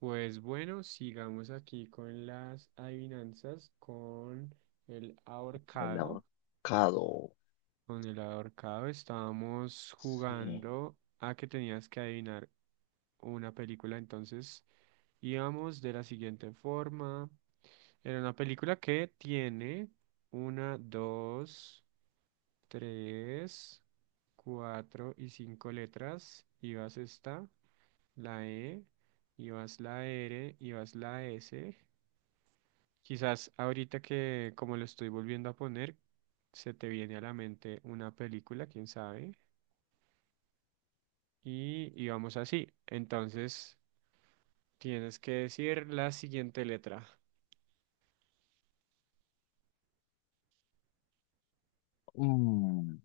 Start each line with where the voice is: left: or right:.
right: Pues bueno, sigamos aquí con las adivinanzas, con el
left: El
right: ahorcado.
left: ahorcado.
right: Con el ahorcado estábamos
left: Sí.
right: jugando a que tenías que adivinar una película, entonces íbamos de la siguiente forma. Era una película que tiene una, dos, tres, cuatro y cinco letras. Ibas esta, la E, ibas la R, ibas la S. Quizás ahorita que como lo estoy volviendo a poner, se te viene a la mente una película, quién sabe, y vamos así. Entonces, tienes que decir la siguiente letra.
left: Mm.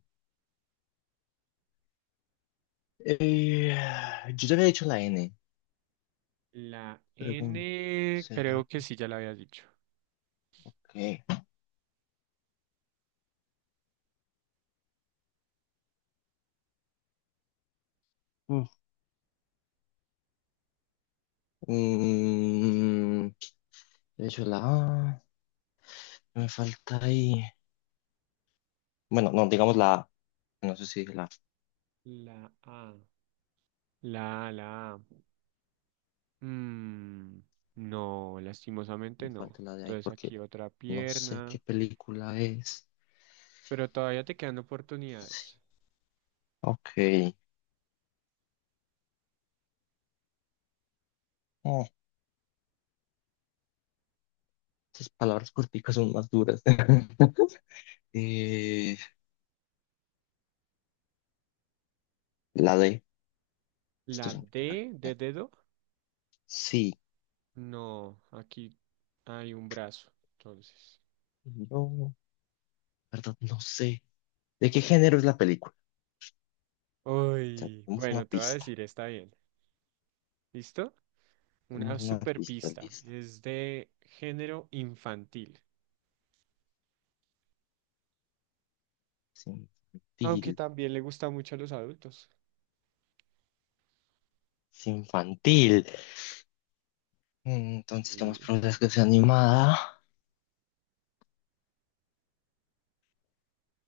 left: Eh, yo te había dicho la N.
right: La
left: Pregunta.
right: N, creo
left: ¿Será
right: que
left: que
right: sí ya la había dicho.
left: qué? Mm. Mm, He hecho la A. Me falta ahí. Bueno, no, digamos la A. No sé si dije la A.
right: La A, la A, la A. Mm, no, lastimosamente
left: Me
right: no.
left: falta la de ahí
right: Entonces
left: porque
right: aquí otra
left: no sé qué
right: pierna,
left: película es.
right: pero todavía te quedan oportunidades.
left: Ok. Oh, esas palabras corticas son más duras. Eh, la D.
right: La
left: Esto es un que sale.
right: D de dedo.
left: Sí.
right: No, aquí hay un brazo, entonces.
left: No. Verdad, no sé. ¿De qué género es la película? O sea,
right: Uy,
left: tenemos una
right: bueno, te voy a
left: pista.
right: decir, está bien. ¿Listo? Una
left: Tenemos una
right: super
left: pista
right: pista.
left: lista.
right: Es de género infantil.
left: Es
right: Aunque
left: infantil.
right: también le gusta mucho a los adultos.
left: Es infantil. Entonces, lo más
right: Sí,
left: probable es que sea animada.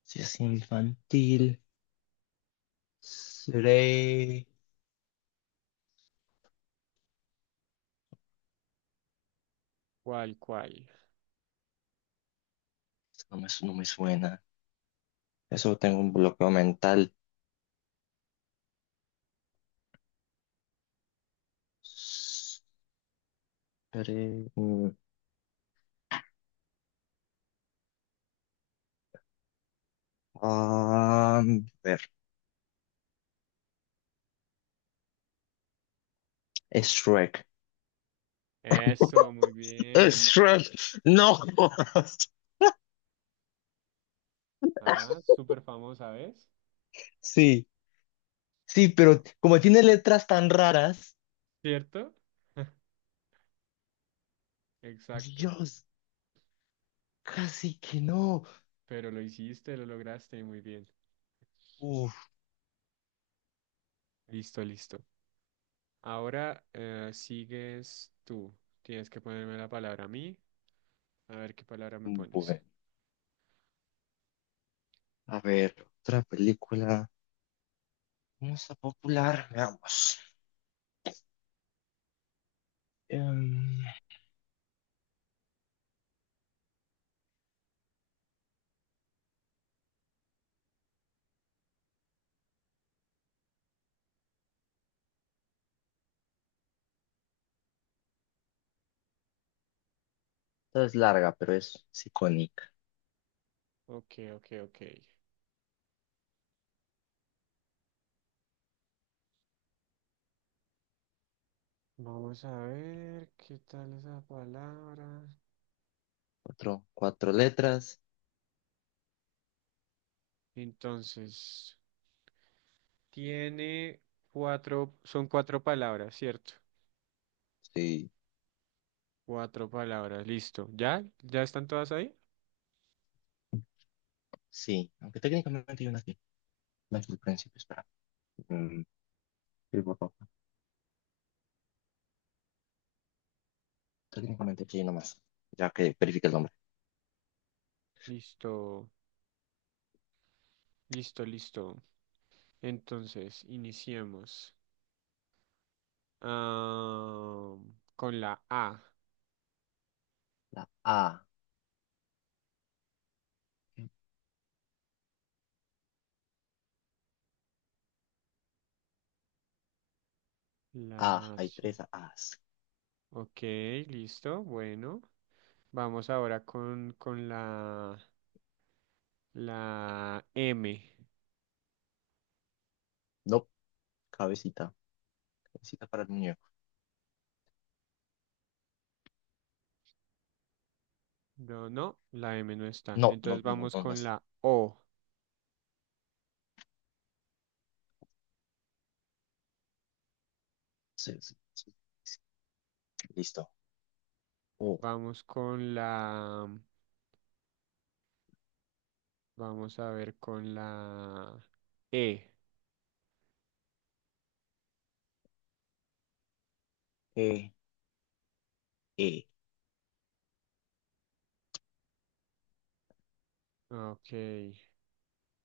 left: Si es infantil, seré.
right: cual, cual.
left: No me, no me suena. Eso tengo un bloqueo mental. Seré. Ah, a ver, es Shrek.
right: Eso, muy
left: Es
right: bien.
left: Shrek. No. Jodas.
right: Ah, súper famosa, ¿ves?
left: Sí, sí, pero como tiene letras tan raras,
right: ¿Cierto? Exacto.
left: Dios, casi que no.
right: Pero lo hiciste, lo lograste, muy bien.
left: Uf,
right: Listo, listo. Ahora sigues tú. Tienes que ponerme la palabra a mí. A ver qué palabra me pones.
left: bueno, a ver, otra película. Vamos a popular, veamos. Em, Esta es larga, pero es icónica.
right: Ok, ok, ok. Vamos a ver qué tal esa palabra.
left: Cuatro, cuatro letras.
right: Entonces, tiene cuatro, son cuatro palabras, ¿cierto?
left: Sí,
right: Cuatro palabras, listo. ¿Ya? ¿Ya están todas ahí?
left: sí, aunque técnicamente hay una aquí. No es el principio, espera. Mm, sí, por favor. Técnicamente aquí hay una más, ya que verifique el nombre.
right: Listo, listo, listo. Entonces, iniciemos. Ah, con la A.
left: La A. A,
right: La A,
left: hay
right: sí.
left: tres A's.
right: Ok, listo. Bueno, vamos ahora con la M.
left: No, cabecita. Cabecita para el muñeco.
right: No, no, la M no está.
left: No, no,
right: Entonces
left: no,
right: vamos
left: no, no
right: con
left: está.
right: la O.
left: Sí, sí, sí. Listo. Oh,
right: Vamos con vamos a ver con la E.
left: E, E,
right: Ok,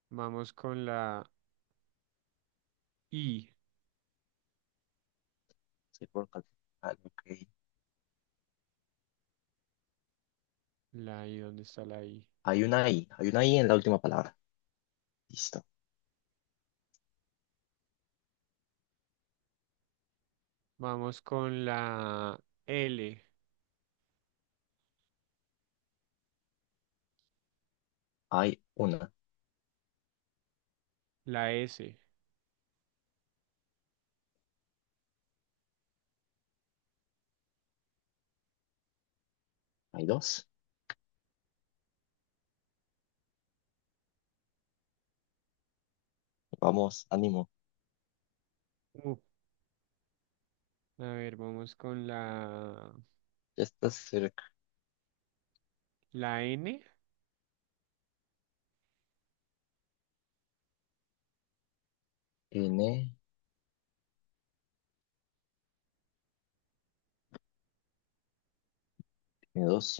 right: vamos con la I.
left: sí, ah, ok.
right: La I, ¿dónde está la I?
left: Hay una I en la última palabra. Listo.
right: Vamos con la L,
left: Hay una,
right: la S.
left: hay dos. Vamos, ánimo.
right: Uh, a ver, vamos con
left: Ya está cerca.
right: la N.
left: N, n dos.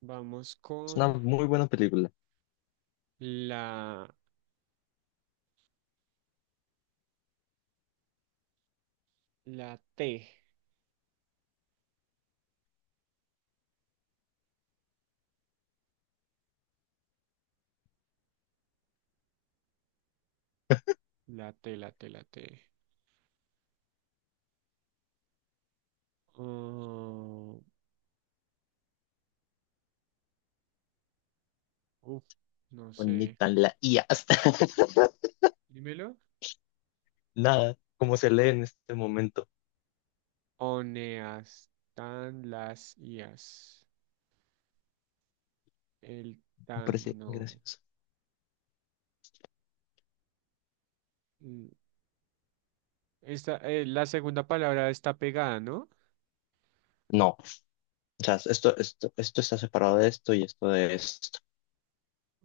right: Vamos
left: Es una
right: con
left: muy buena película.
right: La, la T, la T, la T, la T. Oh, uf, no sé.
left: Bonita la I hasta.
right: Dímelo.
left: Nada, como se lee en este momento.
right: Oneastan las ias. El
left: Me parece
right: tan,
left: muy
right: no.
left: gracioso.
right: Mm, esta, la segunda palabra está pegada, ¿no?
left: No, o sea, esto está separado de esto y esto de esto.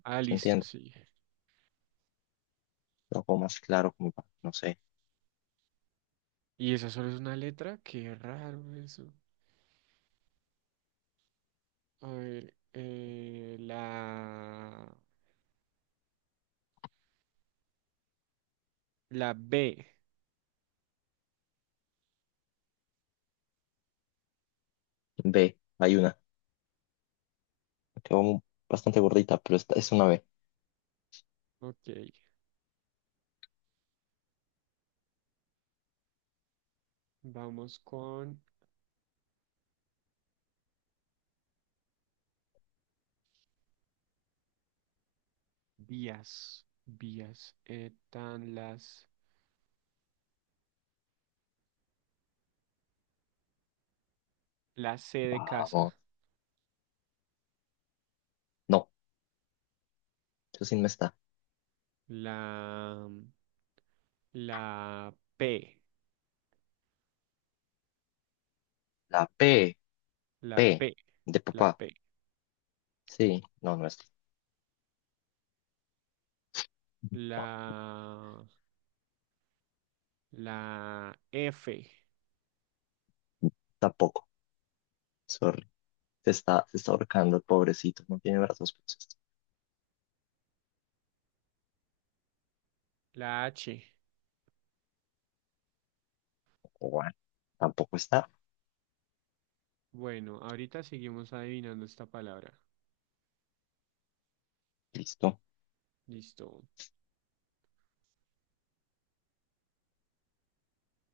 right: Ah,
left: ¿Se
right: listo,
left: entiende?
right: sí.
left: Lo hago más claro, como para, no sé.
right: ¿Y esa solo es una letra? Qué raro eso. A ver, la B.
left: B, hay una. Quedó bastante gordita, pero esta es una B.
right: Ok, vamos con vías, vías, están las, la C de casa,
left: Vamos. No. Eso sí no está.
right: la, la P,
left: La P,
right: la
left: P,
right: P,
left: de
right: la
left: papá.
right: P,
left: Sí, no, no está.
right: la, la F,
left: Tampoco. Sorry. Se está ahorcando el pobrecito. No tiene brazos. Pues,
right: la H.
left: bueno, tampoco está.
right: Bueno, ahorita seguimos adivinando esta palabra.
left: Listo.
right: Listo.